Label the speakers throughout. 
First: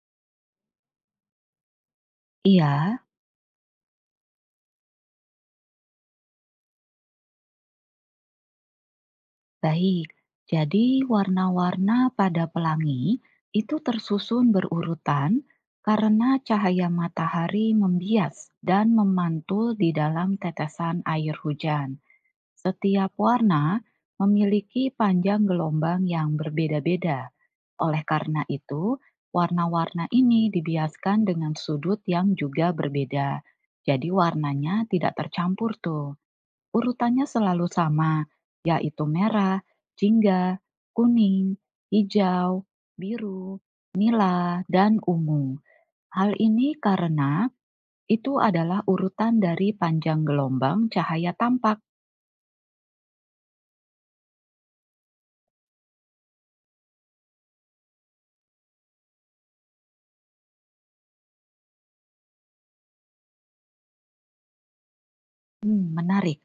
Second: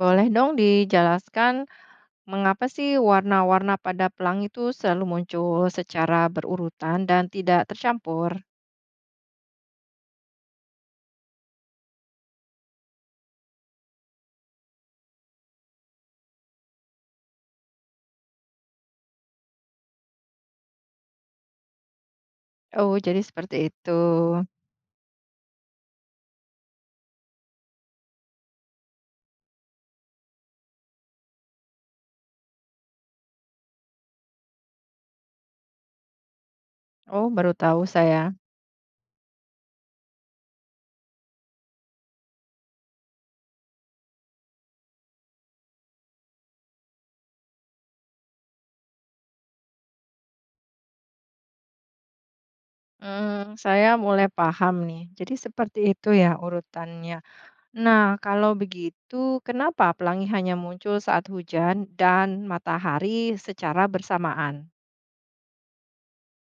Speaker 1: Boleh dong dijelaskan mengapa sih
Speaker 2: Iya,
Speaker 1: warna-warna pada pelangi itu selalu muncul secara berurutan dan tidak tercampur?
Speaker 2: baik. Jadi, warna-warna pada pelangi itu tersusun berurutan karena cahaya matahari membias dan memantul di dalam tetesan air hujan.
Speaker 1: Oh,
Speaker 2: Setiap
Speaker 1: jadi seperti
Speaker 2: warna
Speaker 1: itu.
Speaker 2: memiliki panjang gelombang yang berbeda-beda. Oleh karena itu, warna-warna ini dibiaskan dengan sudut yang juga berbeda. Jadi, warnanya tidak tercampur tuh.
Speaker 1: Oh,
Speaker 2: Urutannya
Speaker 1: baru
Speaker 2: selalu
Speaker 1: tahu
Speaker 2: sama,
Speaker 1: saya.
Speaker 2: yaitu merah, jingga, kuning, hijau, biru, nila, dan ungu. Hal ini karena itu adalah urutan dari panjang gelombang cahaya tampak.
Speaker 1: Hmm, saya mulai paham nih. Jadi seperti itu ya urutannya. Nah, kalau begitu, kenapa pelangi hanya muncul saat hujan dan matahari secara bersamaan?
Speaker 2: Hmm, menarik.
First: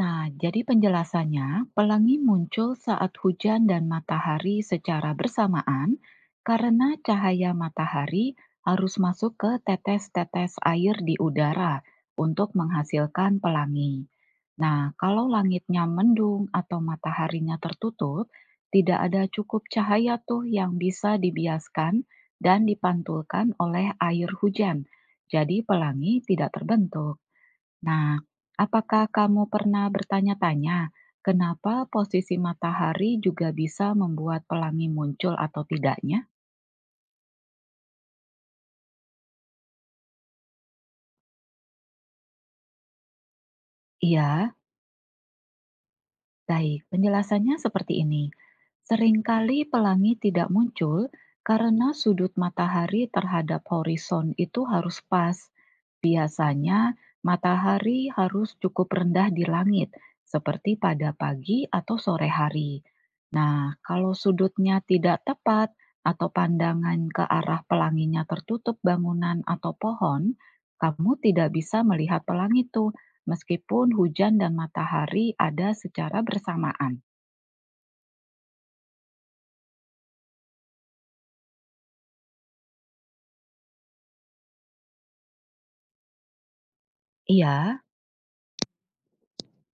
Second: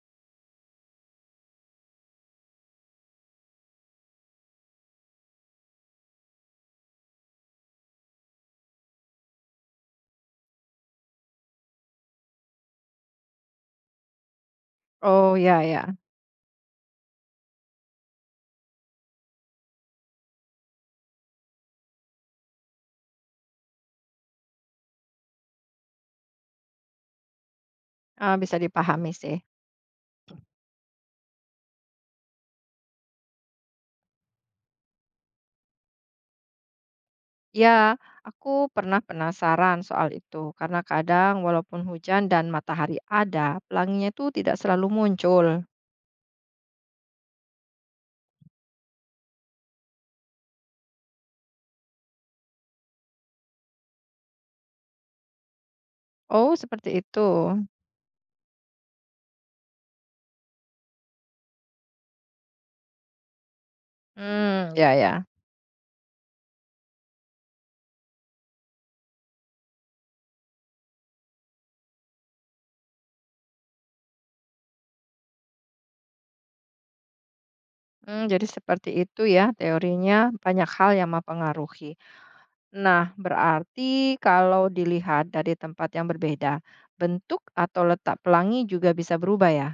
Speaker 2: Nah, jadi penjelasannya, pelangi muncul saat hujan dan matahari secara bersamaan karena cahaya matahari harus masuk ke tetes-tetes air di udara untuk menghasilkan pelangi. Nah, kalau
Speaker 1: Oh, ya
Speaker 2: langitnya
Speaker 1: ya.
Speaker 2: mendung atau mataharinya tertutup, tidak ada cukup cahaya tuh yang bisa dibiaskan dan dipantulkan oleh air hujan. Jadi pelangi tidak terbentuk. Nah,
Speaker 1: Ah, bisa
Speaker 2: apakah
Speaker 1: dipahami sih.
Speaker 2: kamu pernah bertanya-tanya kenapa posisi matahari juga bisa membuat pelangi muncul atau tidaknya?
Speaker 1: Ya, aku pernah penasaran soal itu karena kadang walaupun hujan dan matahari ada, pelanginya itu
Speaker 2: Iya,
Speaker 1: tidak selalu muncul.
Speaker 2: baik, penjelasannya seperti ini. Seringkali pelangi tidak muncul karena sudut matahari terhadap horizon itu harus pas.
Speaker 1: Oh,
Speaker 2: Biasanya
Speaker 1: seperti itu.
Speaker 2: matahari harus cukup rendah di langit, seperti pada pagi atau sore hari. Nah, kalau
Speaker 1: Hmm,
Speaker 2: sudutnya
Speaker 1: ya
Speaker 2: tidak
Speaker 1: ya.
Speaker 2: tepat atau pandangan ke arah pelanginya tertutup bangunan atau pohon, kamu tidak bisa melihat pelangi itu. Meskipun hujan dan matahari ada secara bersamaan.
Speaker 1: Hmm, jadi seperti itu ya teorinya, banyak hal yang mempengaruhi. Nah, berarti kalau dilihat dari tempat yang berbeda, bentuk
Speaker 2: Iya.
Speaker 1: atau letak pelangi juga bisa berubah ya.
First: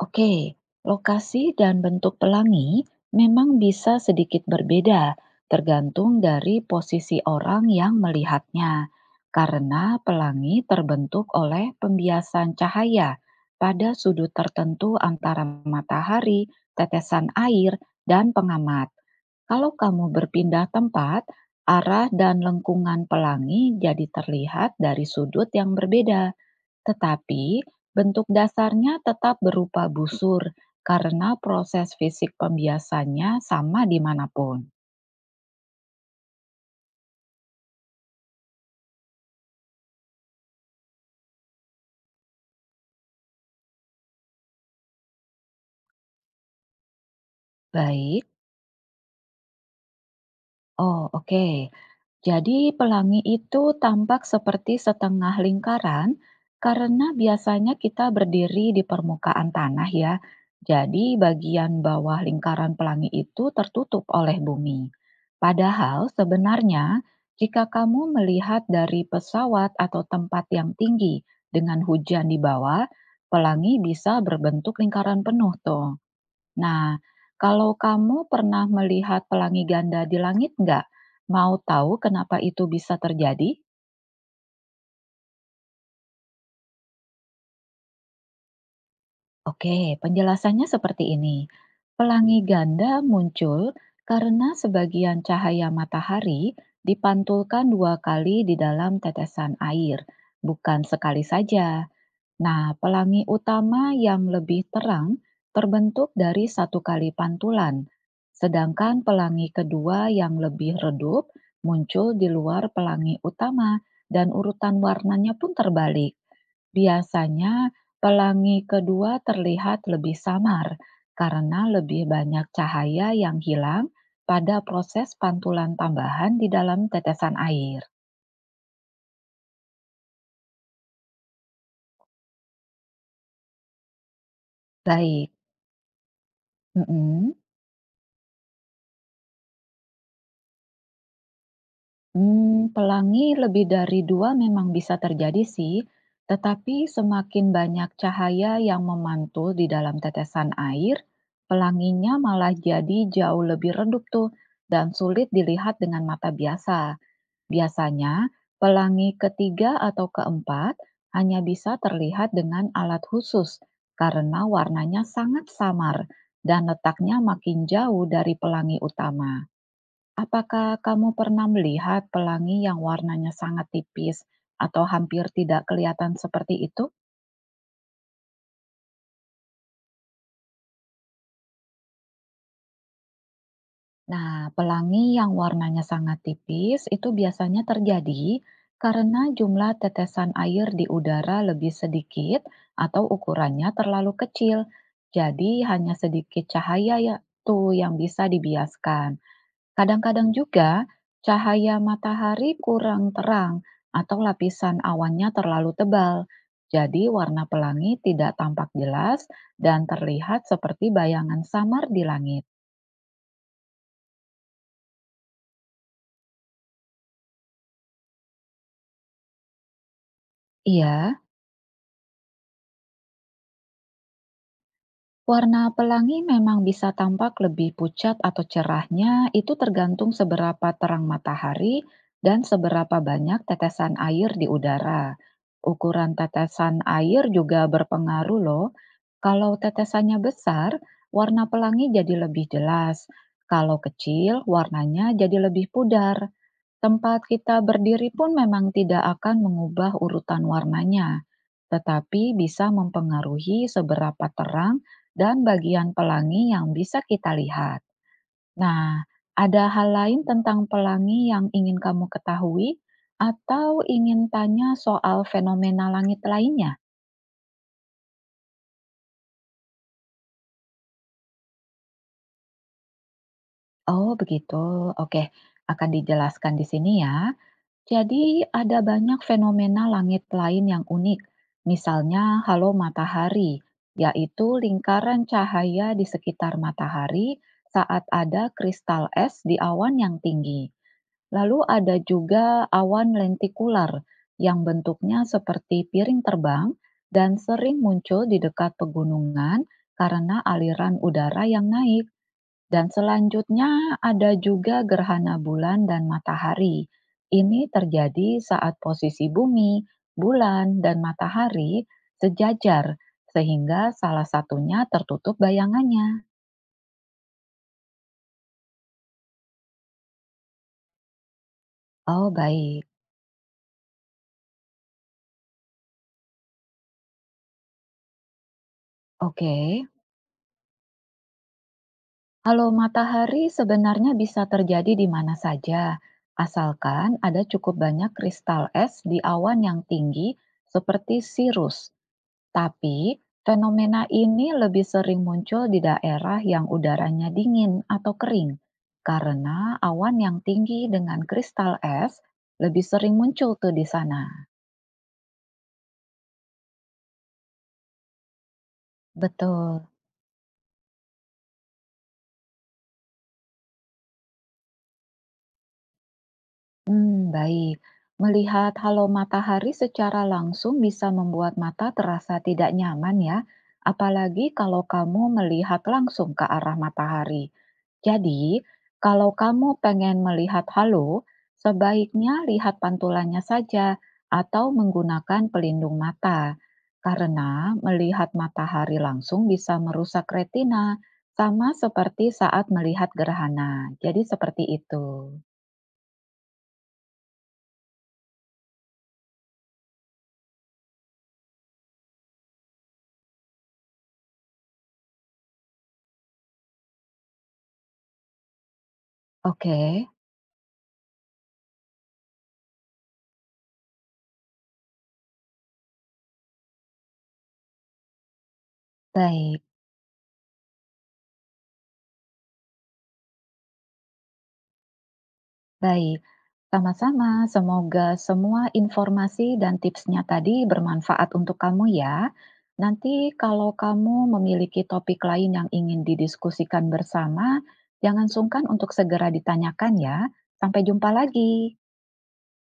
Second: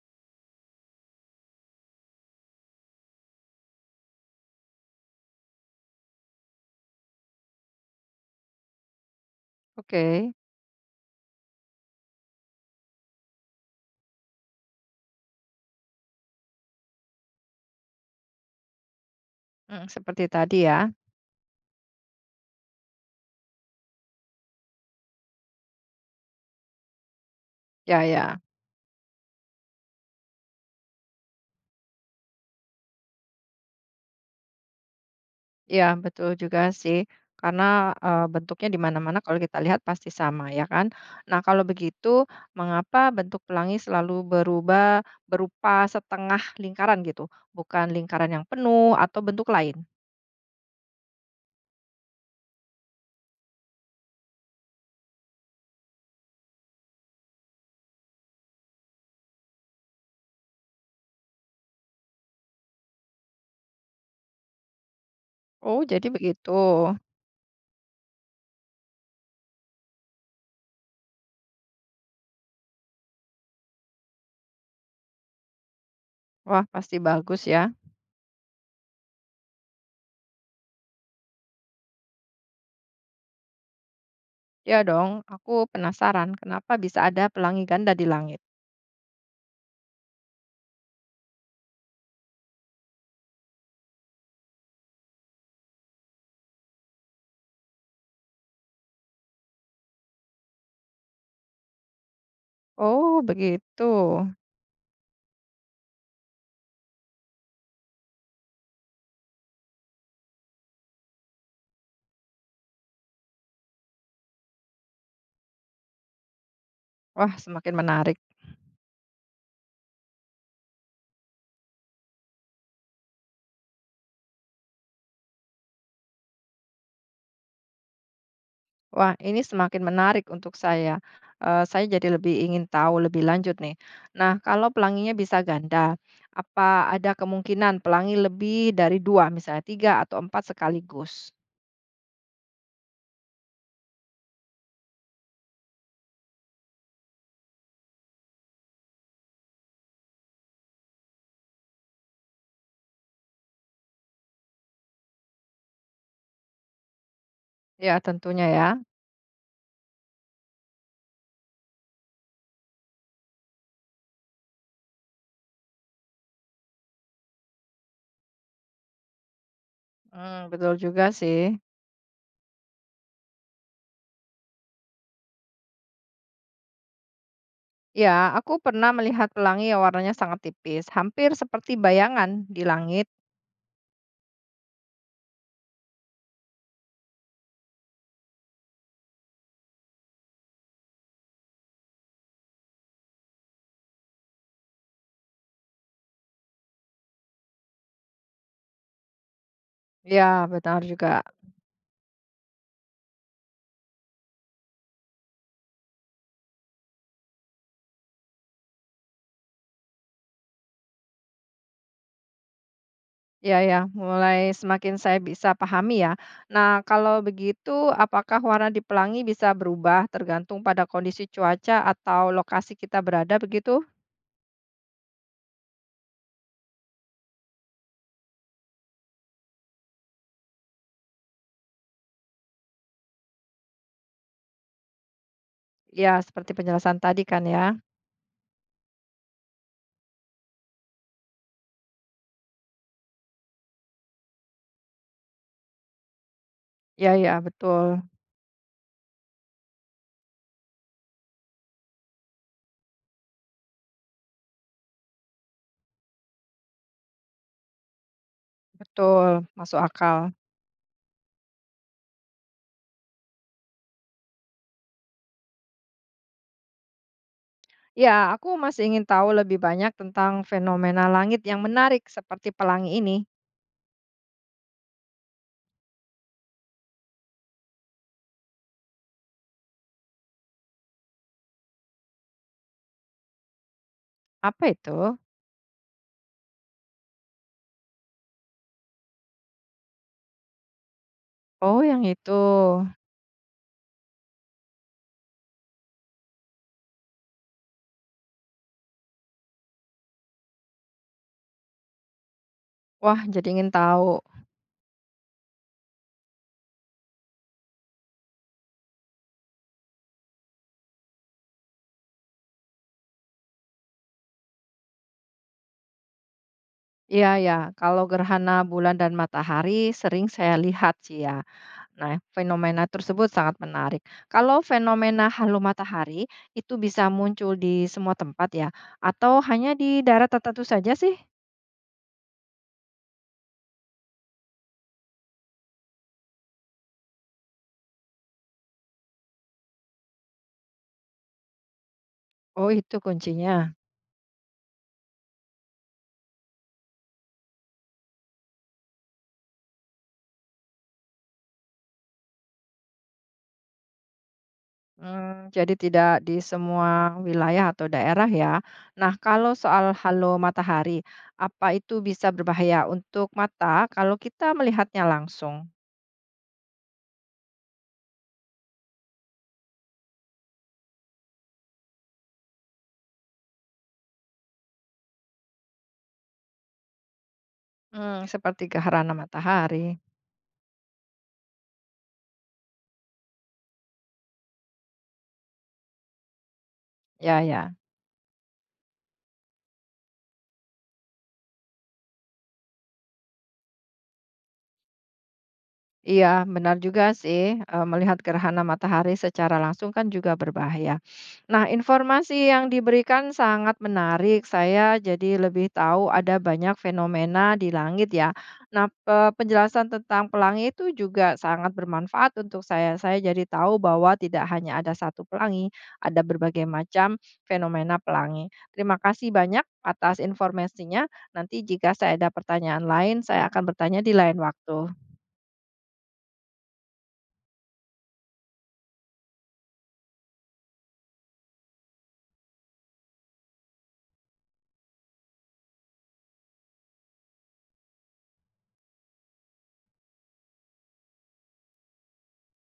Speaker 2: Oke, lokasi dan bentuk pelangi memang bisa sedikit berbeda tergantung dari posisi orang yang melihatnya, karena
Speaker 1: Oke.
Speaker 2: pelangi terbentuk oleh pembiasan cahaya pada sudut tertentu antara matahari, tetesan air, dan pengamat. Kalau
Speaker 1: Hmm,
Speaker 2: kamu
Speaker 1: seperti tadi
Speaker 2: berpindah
Speaker 1: ya.
Speaker 2: tempat, arah dan lengkungan pelangi jadi terlihat dari sudut yang berbeda. Tetapi,
Speaker 1: Ya
Speaker 2: bentuk
Speaker 1: ya.
Speaker 2: dasarnya tetap berupa busur karena proses fisik pembiasannya sama dimanapun.
Speaker 1: Iya, betul juga sih. Karena, bentuknya di mana-mana kalau kita lihat pasti sama, ya kan? Nah, kalau begitu, mengapa bentuk pelangi selalu berubah berupa setengah lingkaran gitu, bukan
Speaker 2: Baik,
Speaker 1: lingkaran yang penuh atau bentuk lain?
Speaker 2: oh, oke. Jadi pelangi itu tampak seperti setengah lingkaran karena biasanya kita berdiri di permukaan tanah ya. Jadi bagian bawah lingkaran pelangi itu tertutup oleh bumi.
Speaker 1: Oh, jadi
Speaker 2: Padahal
Speaker 1: begitu.
Speaker 2: sebenarnya jika kamu melihat dari pesawat atau tempat yang tinggi dengan hujan di bawah, pelangi bisa berbentuk lingkaran penuh tuh.
Speaker 1: Wah,
Speaker 2: Nah,
Speaker 1: pasti bagus ya.
Speaker 2: kalau kamu pernah melihat pelangi ganda di langit nggak? Mau tahu kenapa itu bisa terjadi?
Speaker 1: Ya dong, aku penasaran kenapa bisa ada pelangi ganda di langit.
Speaker 2: Oke, penjelasannya seperti ini. Pelangi ganda muncul karena sebagian cahaya matahari dipantulkan dua kali di dalam tetesan air, bukan sekali saja. Nah,
Speaker 1: Oh,
Speaker 2: pelangi utama
Speaker 1: begitu.
Speaker 2: yang lebih terang terbentuk dari satu kali pantulan, sedangkan pelangi kedua yang lebih redup muncul di luar pelangi utama dan urutan warnanya pun terbalik.
Speaker 1: Wah,
Speaker 2: Biasanya,
Speaker 1: semakin menarik.
Speaker 2: pelangi kedua terlihat lebih samar karena lebih banyak cahaya yang hilang pada proses pantulan tambahan di dalam tetesan air.
Speaker 1: Wah, ini semakin menarik untuk saya. Saya jadi lebih ingin tahu lebih lanjut nih. Nah, kalau pelanginya
Speaker 2: Baik.
Speaker 1: bisa ganda, apa ada
Speaker 2: mm-mm.
Speaker 1: kemungkinan pelangi lebih dari 2, misalnya 3 atau 4 sekaligus?
Speaker 2: Pelangi lebih dari 2 memang bisa terjadi sih, tetapi semakin banyak cahaya yang memantul di dalam tetesan air, pelanginya malah jadi jauh lebih redup tuh dan sulit dilihat dengan mata biasa.
Speaker 1: Ya,
Speaker 2: Biasanya,
Speaker 1: tentunya ya.
Speaker 2: pelangi ketiga atau keempat hanya bisa terlihat dengan alat khusus karena warnanya sangat samar dan letaknya makin jauh dari pelangi utama.
Speaker 1: Mmm,
Speaker 2: Apakah
Speaker 1: betul juga
Speaker 2: kamu
Speaker 1: sih.
Speaker 2: pernah melihat pelangi yang warnanya sangat tipis atau hampir tidak kelihatan seperti itu?
Speaker 1: Ya, aku pernah melihat pelangi yang warnanya sangat tipis, hampir seperti bayangan di langit.
Speaker 2: Nah, pelangi yang warnanya sangat tipis itu biasanya terjadi karena jumlah tetesan air di udara lebih sedikit atau ukurannya terlalu kecil. Jadi hanya sedikit cahaya ya tuh yang bisa dibiaskan. Kadang-kadang
Speaker 1: Ya,
Speaker 2: juga
Speaker 1: benar juga.
Speaker 2: cahaya matahari kurang terang atau lapisan awannya terlalu tebal, jadi warna pelangi tidak tampak jelas dan terlihat seperti bayangan samar di langit.
Speaker 1: Ya ya, mulai semakin saya bisa pahami ya. Nah, kalau begitu apakah warna di pelangi bisa berubah tergantung pada
Speaker 2: Iya,
Speaker 1: kondisi cuaca atau lokasi kita berada begitu?
Speaker 2: warna pelangi memang bisa tampak lebih pucat atau cerahnya, itu tergantung seberapa terang matahari dan seberapa banyak tetesan air di udara. Ukuran
Speaker 1: Ya, seperti
Speaker 2: tetesan
Speaker 1: penjelasan tadi
Speaker 2: air
Speaker 1: kan
Speaker 2: juga
Speaker 1: ya.
Speaker 2: berpengaruh loh. Kalau tetesannya besar, warna pelangi jadi lebih jelas. Kalau kecil, warnanya jadi lebih pudar.
Speaker 1: Ya
Speaker 2: Tempat
Speaker 1: ya,
Speaker 2: kita
Speaker 1: betul.
Speaker 2: berdiri pun memang tidak akan mengubah urutan warnanya, tetapi bisa mempengaruhi seberapa terang dan bagian pelangi yang bisa kita lihat. Nah,
Speaker 1: Betul,
Speaker 2: ada
Speaker 1: masuk
Speaker 2: hal lain
Speaker 1: akal.
Speaker 2: tentang pelangi yang ingin kamu ketahui, atau ingin tanya soal fenomena langit lainnya?
Speaker 1: Ya, aku masih ingin tahu lebih banyak tentang fenomena langit yang menarik seperti pelangi ini.
Speaker 2: Oh, begitu. Oke, akan dijelaskan di sini ya. Jadi, ada banyak fenomena langit lain yang unik, misalnya halo matahari, yaitu
Speaker 1: Apa itu?
Speaker 2: lingkaran cahaya di sekitar matahari saat ada kristal es di awan yang tinggi. Lalu,
Speaker 1: Oh,
Speaker 2: ada
Speaker 1: yang itu.
Speaker 2: juga awan lentikular yang bentuknya seperti piring terbang dan sering muncul di dekat pegunungan karena aliran udara yang naik. Dan
Speaker 1: Wah, jadi ingin
Speaker 2: selanjutnya
Speaker 1: tahu.
Speaker 2: ada juga gerhana bulan dan matahari. Ini terjadi saat posisi bumi, bulan, dan matahari sejajar, sehingga salah satunya tertutup bayangannya.
Speaker 1: Iya, ya. Kalau gerhana bulan dan matahari sering saya lihat sih ya. Nah,
Speaker 2: Oh, baik.
Speaker 1: fenomena tersebut sangat menarik. Kalau fenomena halo matahari itu bisa muncul di semua tempat ya, atau
Speaker 2: Oke.
Speaker 1: hanya di daerah tertentu saja sih?
Speaker 2: Halo matahari sebenarnya bisa terjadi di mana saja, asalkan ada cukup banyak kristal es di awan yang tinggi seperti sirus.
Speaker 1: Oh, itu
Speaker 2: Tapi,
Speaker 1: kuncinya.
Speaker 2: fenomena ini lebih sering muncul di daerah yang udaranya dingin atau kering, karena awan yang tinggi dengan kristal es lebih sering muncul tuh di sana.
Speaker 1: Hmm, jadi tidak di semua wilayah atau daerah ya. Nah, kalau
Speaker 2: Betul.
Speaker 1: soal halo matahari, apa itu bisa berbahaya untuk mata kalau kita melihatnya langsung?
Speaker 2: Hmm, baik. Melihat halo matahari secara langsung bisa membuat mata terasa tidak nyaman ya, apalagi kalau kamu melihat langsung ke arah matahari.
Speaker 1: Hmm,
Speaker 2: Jadi,
Speaker 1: seperti gerhana
Speaker 2: kalau kamu
Speaker 1: matahari.
Speaker 2: pengen melihat halo, sebaiknya lihat pantulannya saja atau menggunakan pelindung mata.
Speaker 1: Ya,
Speaker 2: Karena
Speaker 1: ya.
Speaker 2: melihat matahari langsung bisa merusak retina, sama seperti saat melihat gerhana. Jadi seperti itu.
Speaker 1: Iya, benar juga sih, melihat gerhana matahari secara langsung kan juga berbahaya. Nah, informasi yang diberikan sangat menarik. Saya jadi lebih tahu ada banyak fenomena di langit ya. Nah,
Speaker 2: Oke.
Speaker 1: penjelasan tentang pelangi itu juga sangat bermanfaat untuk saya. Saya jadi tahu bahwa tidak hanya ada satu pelangi, ada berbagai macam fenomena pelangi. Terima kasih
Speaker 2: Baik,
Speaker 1: banyak atas informasinya. Nanti jika saya ada pertanyaan lain, saya akan bertanya di lain waktu.
Speaker 2: baik. Sama-sama, semoga semua informasi dan tipsnya tadi bermanfaat untuk kamu ya. Nanti kalau kamu memiliki topik lain yang ingin didiskusikan bersama, jangan sungkan untuk segera ditanyakan ya. Sampai jumpa lagi.